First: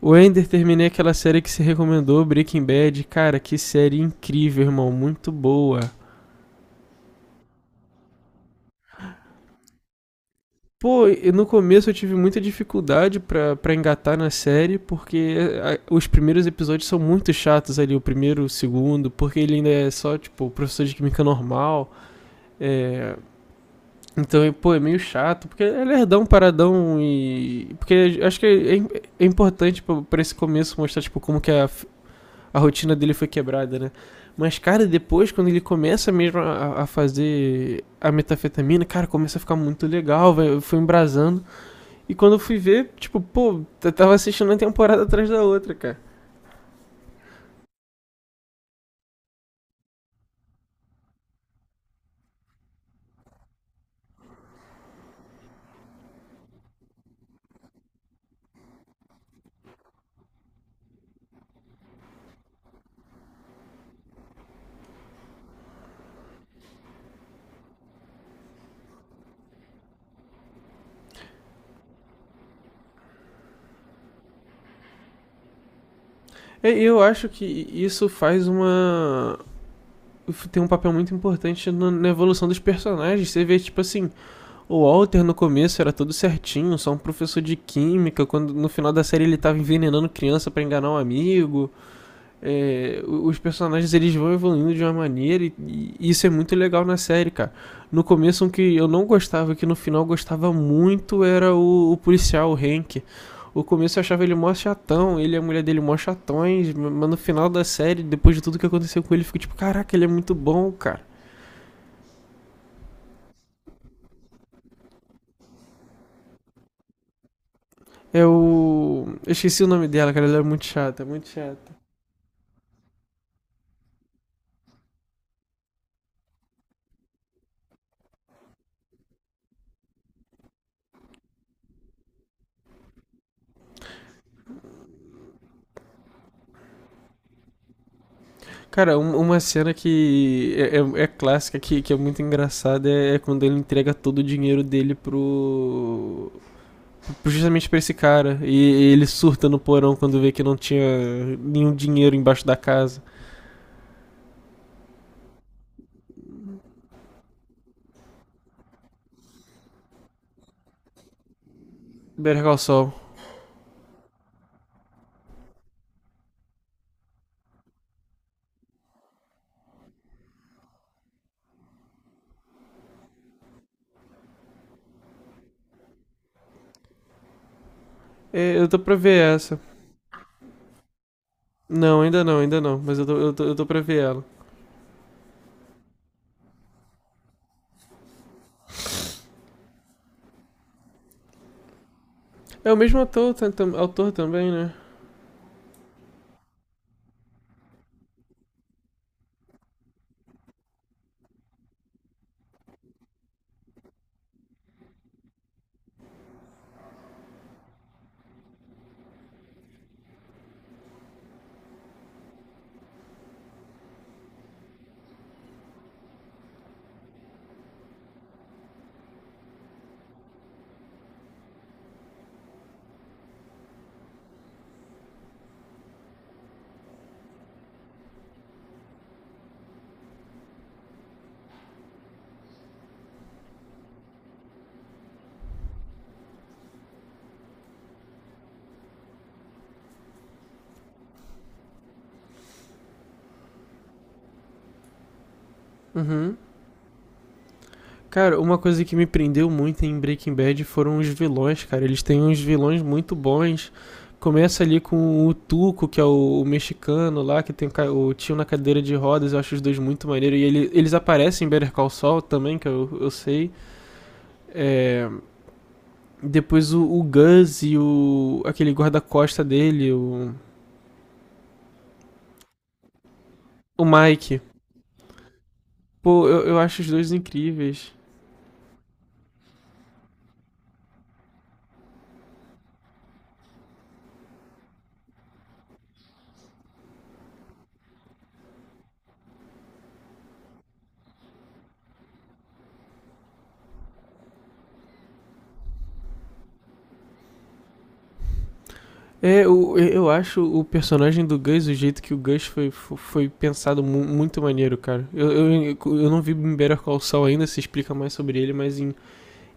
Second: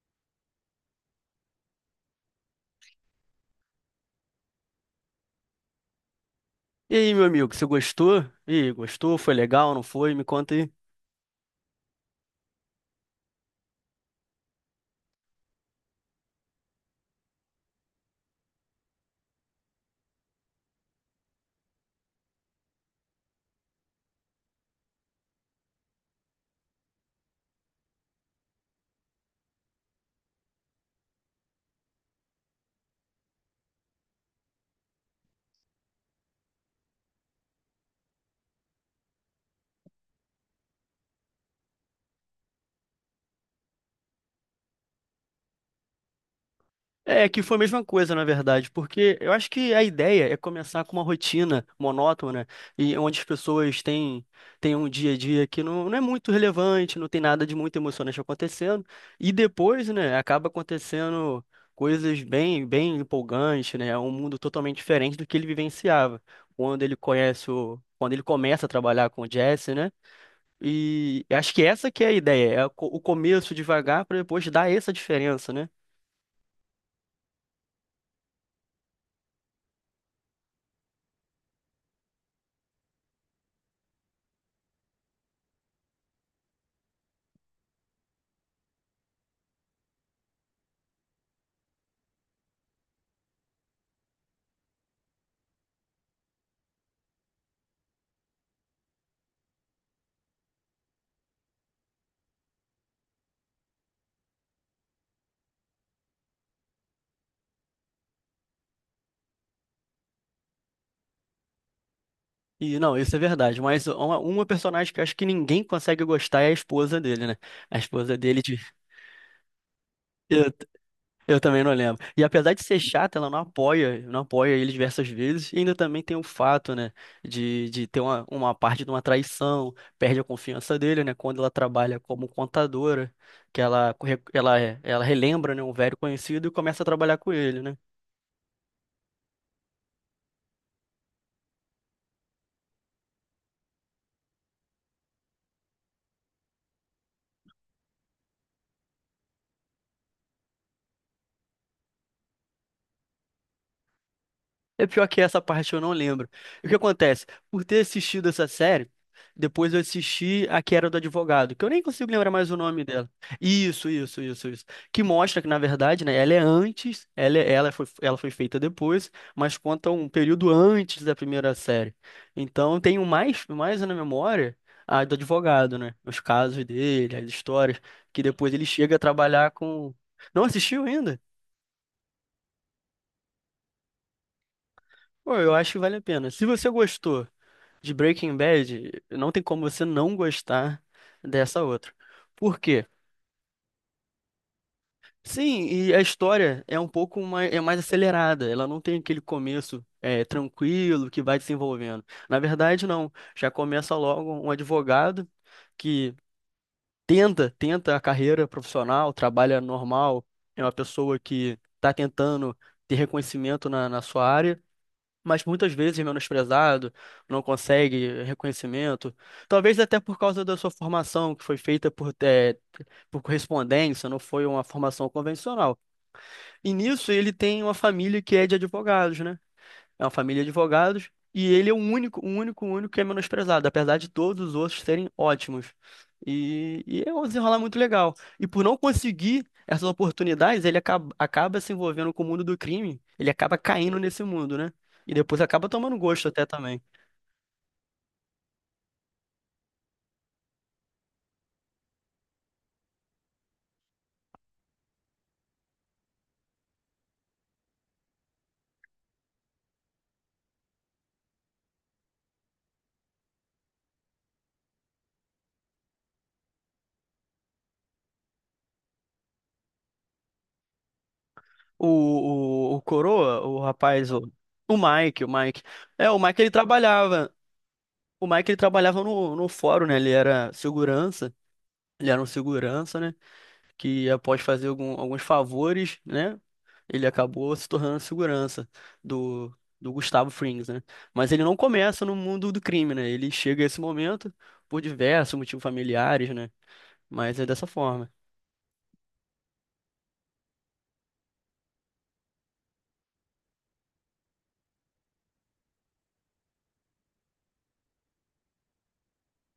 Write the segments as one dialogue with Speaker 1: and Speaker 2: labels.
Speaker 1: O Ender, terminei aquela série que se recomendou, Breaking Bad. Cara, que série incrível, irmão. Muito boa.
Speaker 2: E aí, meu amigo, você gostou? E aí, gostou? Foi legal? Não foi? Me conta aí.
Speaker 1: Pô, e no começo eu tive muita dificuldade pra engatar na série, porque os primeiros episódios são muito chatos ali, o primeiro, o segundo, porque ele ainda é só, tipo, o professor de química normal. É, então, pô, é meio chato, porque é lerdão, paradão e. Porque acho que é, é importante pra esse começo mostrar, tipo, a rotina dele foi quebrada, né? Mas, cara, depois, quando ele começa mesmo a fazer a metafetamina, cara, começa a ficar muito legal, foi embrasando. E quando eu fui ver, tipo, pô, eu tava assistindo uma temporada atrás da outra, cara.
Speaker 2: É que foi a mesma coisa, na verdade, porque eu acho que a ideia é começar com uma rotina monótona e onde as pessoas têm, têm um dia a dia que não é muito relevante, não tem nada de muito emocionante acontecendo, e depois, né, acaba acontecendo coisas bem, bem empolgantes, né? É um mundo totalmente diferente do que ele vivenciava. Quando ele conhece o, quando ele começa a trabalhar com o Jesse, né? E acho que essa que é a ideia, é o o começo devagar para depois dar essa diferença, né?
Speaker 1: E eu acho que isso faz uma. Tem um papel muito importante na evolução dos personagens. Você vê, tipo assim, o Walter no começo era todo certinho, só um professor de química, quando no final da série ele tava envenenando criança pra enganar um amigo. É, os personagens eles vão evoluindo de uma maneira e isso é muito legal na série, cara. No começo, um que eu não gostava, que no final gostava muito, era o policial, o Hank. O começo eu achava ele mó chatão, ele e a mulher dele mó chatões, mas no final da série, depois de tudo que aconteceu com ele, eu fico tipo, caraca, ele é muito bom, cara.
Speaker 2: E não, isso é verdade, mas é uma personagem que eu acho que ninguém consegue gostar é a esposa dele, né? A esposa
Speaker 1: É o.
Speaker 2: dele de...
Speaker 1: Eu esqueci o nome dela, cara, ela é
Speaker 2: eu,
Speaker 1: muito chata, muito
Speaker 2: eu também não
Speaker 1: chata.
Speaker 2: lembro. E apesar de ser chata, ela não apoia ele diversas vezes, e ainda também tem o fato, né, de ter uma parte de uma traição, perde a confiança dele, né, quando ela trabalha como contadora, que ela, ela relembra, né, um velho conhecido e começa a trabalhar com ele, né?
Speaker 1: Cara, uma cena que é clássica, que é muito engraçada, é, é quando ele entrega todo o dinheiro dele pro. Justamente pra esse cara. E ele surta no porão quando vê que não tinha nenhum dinheiro embaixo da casa.
Speaker 2: É pior que essa parte eu não lembro. E o que acontece? Por ter assistido essa série, depois eu assisti a que era do advogado, que eu nem consigo lembrar
Speaker 1: Better
Speaker 2: mais o
Speaker 1: Call
Speaker 2: nome
Speaker 1: Saul.
Speaker 2: dela. Isso, isso, isso, isso. Que mostra que, na verdade, né, ela é antes, ela foi feita depois, mas conta um período antes da primeira série. Então eu tenho mais, mais na memória a do advogado, né? Os casos dele, as histórias, que depois
Speaker 1: É,
Speaker 2: ele
Speaker 1: eu tô pra
Speaker 2: chega a
Speaker 1: ver
Speaker 2: trabalhar
Speaker 1: essa.
Speaker 2: com. Não assistiu ainda?
Speaker 1: Não, ainda não, ainda não, mas eu tô pra ver ela.
Speaker 2: Pô, eu acho que vale a pena. Se você gostou de Breaking Bad, não tem como você não gostar dessa outra. Por
Speaker 1: É o
Speaker 2: quê?
Speaker 1: mesmo ator, autor também, né?
Speaker 2: Sim, e a história é um pouco mais, é mais acelerada, ela não tem aquele começo tranquilo que vai desenvolvendo. Na verdade, não. Já começa logo um advogado que tenta a carreira profissional, trabalha normal, é uma pessoa que está tentando ter reconhecimento na sua área, mas muitas vezes menosprezado, não consegue reconhecimento. Talvez até por causa da sua formação, que foi feita por, por correspondência, não foi uma formação convencional. E nisso ele tem uma família que é de advogados, né? É uma família de advogados e ele é o único que é menosprezado, apesar de todos os outros serem ótimos. E é um desenrolar muito legal. E por não conseguir essas oportunidades, ele acaba se envolvendo com o mundo do crime. Ele acaba caindo nesse mundo, né? E depois acaba tomando gosto
Speaker 1: Uhum.
Speaker 2: até também.
Speaker 1: Cara, uma coisa que me prendeu muito em Breaking Bad foram os vilões, cara. Eles têm uns vilões muito bons. Começa ali com o Tuco, que é o mexicano lá, que tem o o tio na cadeira de rodas. Eu acho os dois muito maneiros. E eles aparecem em Better Call Saul também, que eu sei. É, depois o Gus e o aquele guarda-costa dele,
Speaker 2: O, o Coroa, o
Speaker 1: o
Speaker 2: rapaz, o,
Speaker 1: Mike.
Speaker 2: o Mike. É, o
Speaker 1: Pô,
Speaker 2: Mike
Speaker 1: eu,
Speaker 2: ele
Speaker 1: eu acho os dois
Speaker 2: trabalhava.
Speaker 1: incríveis.
Speaker 2: O Mike ele trabalhava no, no fórum, né? Ele era segurança. Ele era um segurança, né? Que após fazer alguns favores, né, ele acabou se tornando segurança do, do Gustavo Frings, né? Mas ele não começa no mundo do crime, né? Ele chega a esse momento por diversos motivos familiares, né? Mas é dessa forma.
Speaker 1: É, eu acho o personagem do Gus, o jeito que o Gus foi, foi pensado muito maneiro, cara. Eu não vi em Better Call Saul ainda, se explica mais sobre ele, mas em,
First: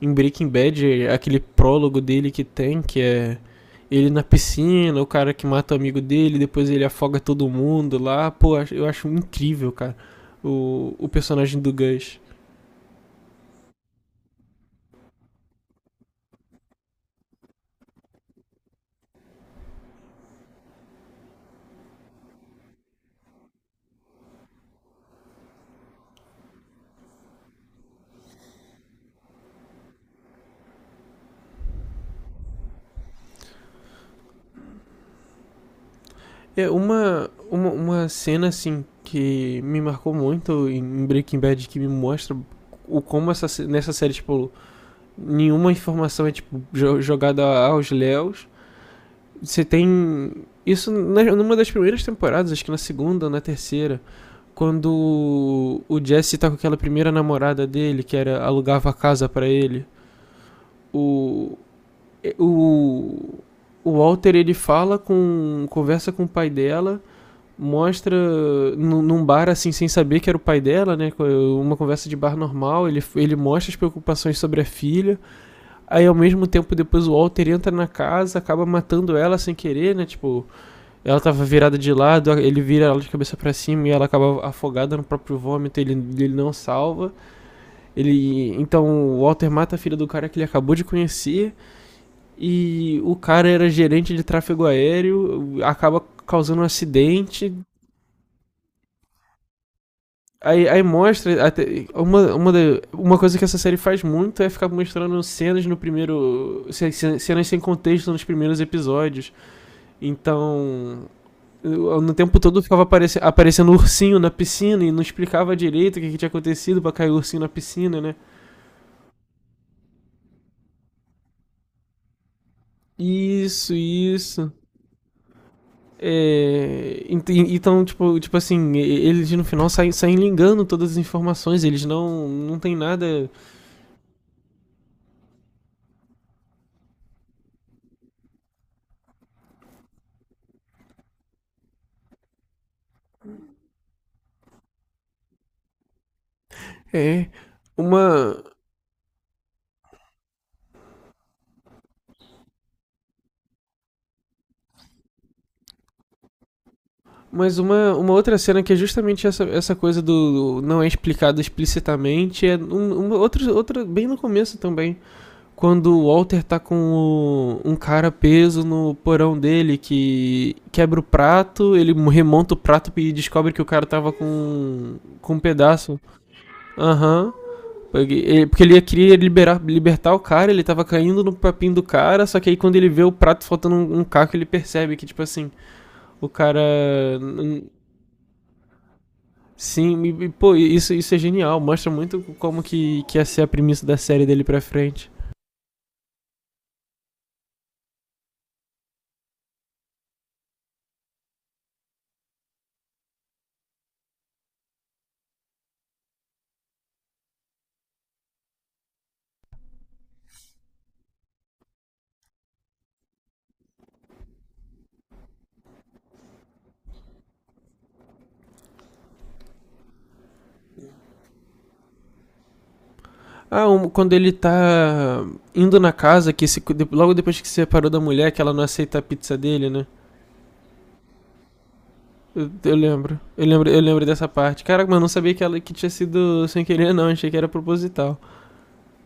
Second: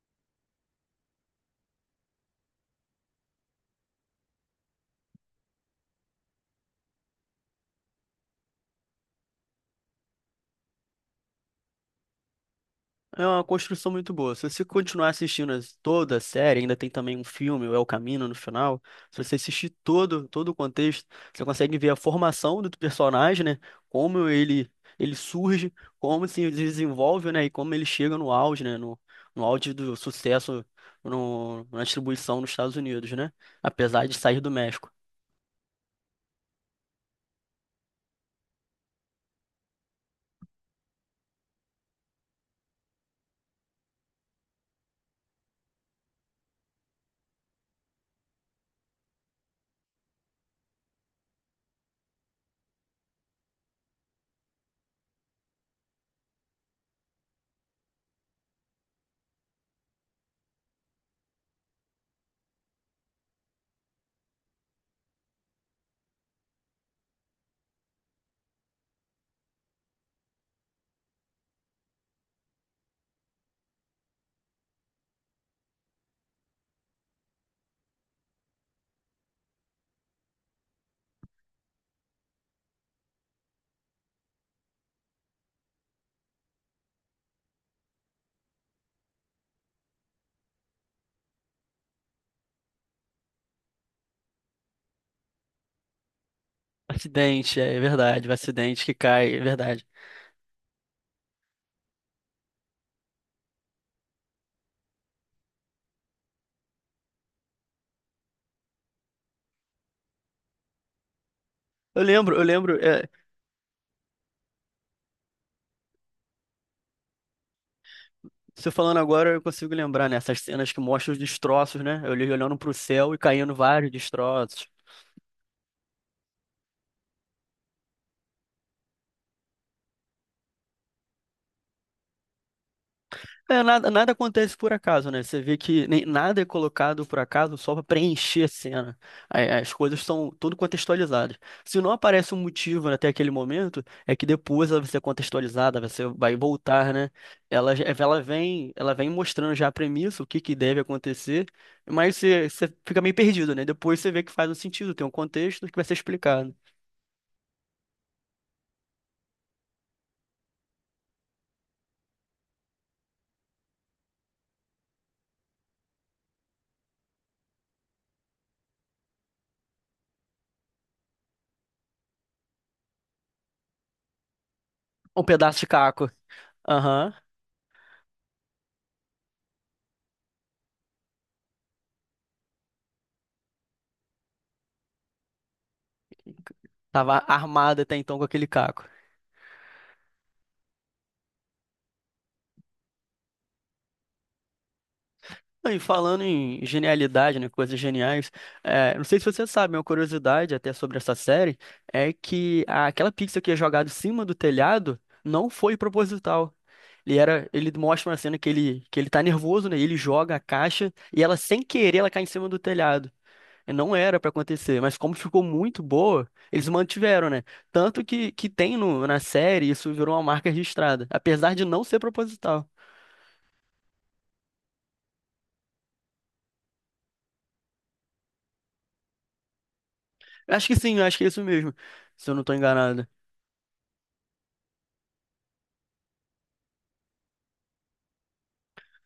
Speaker 1: em Breaking Bad, aquele prólogo dele que tem, que é ele na piscina, o cara que mata o amigo dele, depois ele afoga todo mundo lá. Pô, eu acho incrível, cara, o personagem do Gus.
Speaker 2: É uma construção muito boa. Se você continuar assistindo toda a série, ainda tem também um filme, o El Camino, no final. Se você assistir todo, todo o contexto, você consegue ver a formação do personagem, né? Como ele surge, como se desenvolve, né? E como ele chega no auge, né? No, no auge do sucesso na distribuição nos Estados Unidos, né? Apesar de sair do México.
Speaker 1: É uma cena assim que me marcou muito em Breaking Bad que me mostra o como essa nessa série tipo nenhuma informação é tipo jogada aos léus. Você tem isso numa das primeiras temporadas, acho que na segunda ou na terceira, quando o Jesse tá com aquela primeira namorada dele que era alugava a casa pra ele. O o o Walter ele fala com conversa com o pai dela mostra num bar assim sem saber que era o pai dela, né? Uma conversa de bar normal, ele mostra as preocupações sobre a filha. Aí ao mesmo tempo depois o Walter entra na casa, acaba matando ela sem querer, né? Tipo, ela tava virada de lado, ele vira ela de cabeça para cima e ela acaba afogada no próprio vômito, ele não salva. Ele então o Walter mata a filha do cara que ele acabou de conhecer e o cara era gerente de tráfego aéreo, acaba causando um acidente.
Speaker 2: Acidente, é verdade. O acidente que cai, é verdade.
Speaker 1: Aí mostra. Uma coisa que essa série faz muito é ficar mostrando cenas no primeiro. Cenas sem contexto nos primeiros episódios. Então.
Speaker 2: Eu
Speaker 1: No
Speaker 2: lembro,
Speaker 1: tempo
Speaker 2: eu
Speaker 1: todo
Speaker 2: lembro.
Speaker 1: ficava aparecendo ursinho na piscina e não explicava direito o que, que tinha acontecido pra cair o ursinho na piscina, né?
Speaker 2: Você falando agora, eu consigo lembrar, né? Essas cenas que mostram os destroços, né? Eu olhei olhando pro céu e caindo
Speaker 1: Isso,
Speaker 2: vários
Speaker 1: isso.
Speaker 2: destroços.
Speaker 1: É, então, tipo assim, eles no final saem ligando todas as informações, eles não tem nada.
Speaker 2: É, nada acontece por acaso, né? Você vê que nem, nada é colocado por acaso só para preencher a cena. As coisas são tudo contextualizadas. Se não aparece um motivo até aquele momento, é que depois ela vai ser contextualizada, você vai voltar, né?
Speaker 1: É. Uma,
Speaker 2: Ela vem mostrando já a premissa, o que que deve acontecer, mas você, você fica meio perdido, né? Depois você vê que faz um sentido, tem um contexto que vai ser explicado.
Speaker 1: Mas uma outra cena que é justamente essa, essa coisa do não é explicado explicitamente é uma outra, outra bem no começo também. Quando o Walter tá com um cara preso no porão dele que quebra o prato, ele remonta o prato e descobre que o cara tava
Speaker 2: Um
Speaker 1: com um
Speaker 2: pedaço de
Speaker 1: pedaço.
Speaker 2: caco. Aham.
Speaker 1: Aham. Porque ele queria liberar, libertar o cara, ele tava caindo no papinho do cara, só que aí quando ele vê o prato faltando um caco, ele percebe que, tipo assim, o cara.
Speaker 2: Tava armado até então com aquele caco.
Speaker 1: Sim, e, pô, isso é genial. Mostra muito como que ia ser a premissa da série dele pra frente.
Speaker 2: E falando em genialidade, né, coisas geniais, não sei se você sabe, uma curiosidade até sobre essa série é que aquela pizza que é jogada em cima do telhado não foi proposital. Ele mostra uma cena que ele tá nervoso, né? E ele joga a caixa e ela sem querer ela cai em cima do telhado. Não era pra acontecer, mas como ficou muito boa, eles mantiveram, né? Tanto que tem no, na série, isso virou uma marca registrada, apesar de não ser proposital.
Speaker 1: Ah, um, quando ele tá indo na casa, que se, logo depois que se separou da mulher, que ela não aceita a pizza dele, né?
Speaker 2: Eu acho que sim, eu acho que é isso mesmo, se eu não
Speaker 1: Eu,
Speaker 2: tô
Speaker 1: eu
Speaker 2: enganado.
Speaker 1: lembro. Eu lembro dessa parte. Caraca, mas eu não sabia que ela que tinha sido sem querer, não. Achei que era proposital.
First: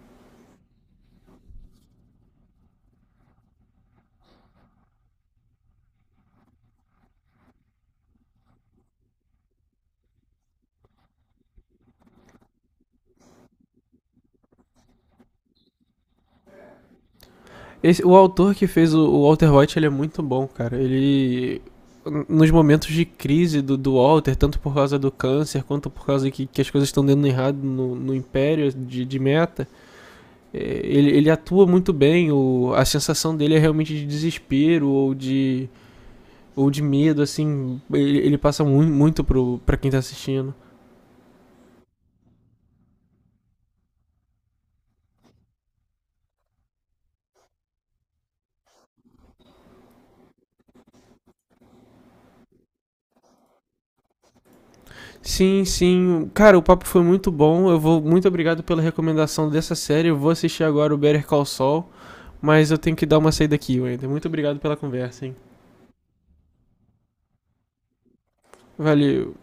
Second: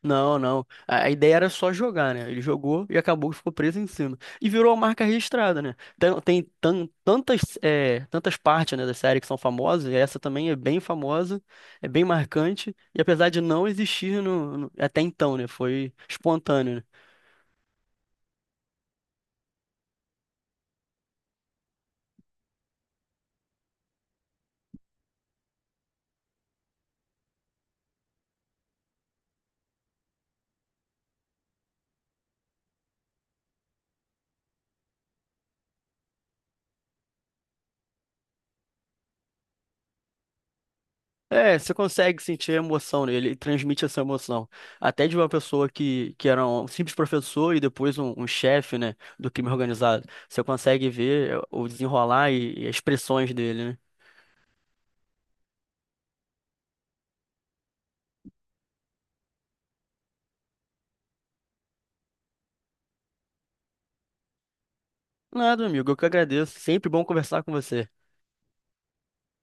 Speaker 2: Não, não. A ideia era só jogar, né? Ele jogou e acabou que ficou preso em cima. E virou uma marca registrada, né? Tem, tantas, tantas partes, né, da série que são famosas, e essa também é bem famosa, é bem marcante, e apesar de não existir no, até então, né? Foi espontâneo, né?
Speaker 1: O autor que fez o Walter White, ele é muito bom, cara. Ele. Nos momentos de crise do Walter, tanto por causa do câncer, quanto por causa que as coisas estão dando errado no Império de meta, é, ele atua muito bem. O, a sensação dele é realmente de desespero ou de medo, assim. Ele passa muito, muito pra quem tá assistindo.
Speaker 2: É, você consegue sentir emoção nele, ele transmite essa emoção. Até de uma pessoa que era um simples professor e depois um, um chefe, né, do crime organizado. Você consegue ver o desenrolar e as expressões dele, né?
Speaker 1: Sim, sim. Cara, o papo foi muito bom. Eu vou. Muito obrigado pela recomendação dessa série. Eu vou assistir agora o Better Call Saul. Mas eu tenho que dar uma saída aqui, Wender. Muito obrigado pela conversa, hein?
Speaker 2: Nada, amigo, eu que agradeço. Sempre bom conversar com você.
Speaker 1: Valeu.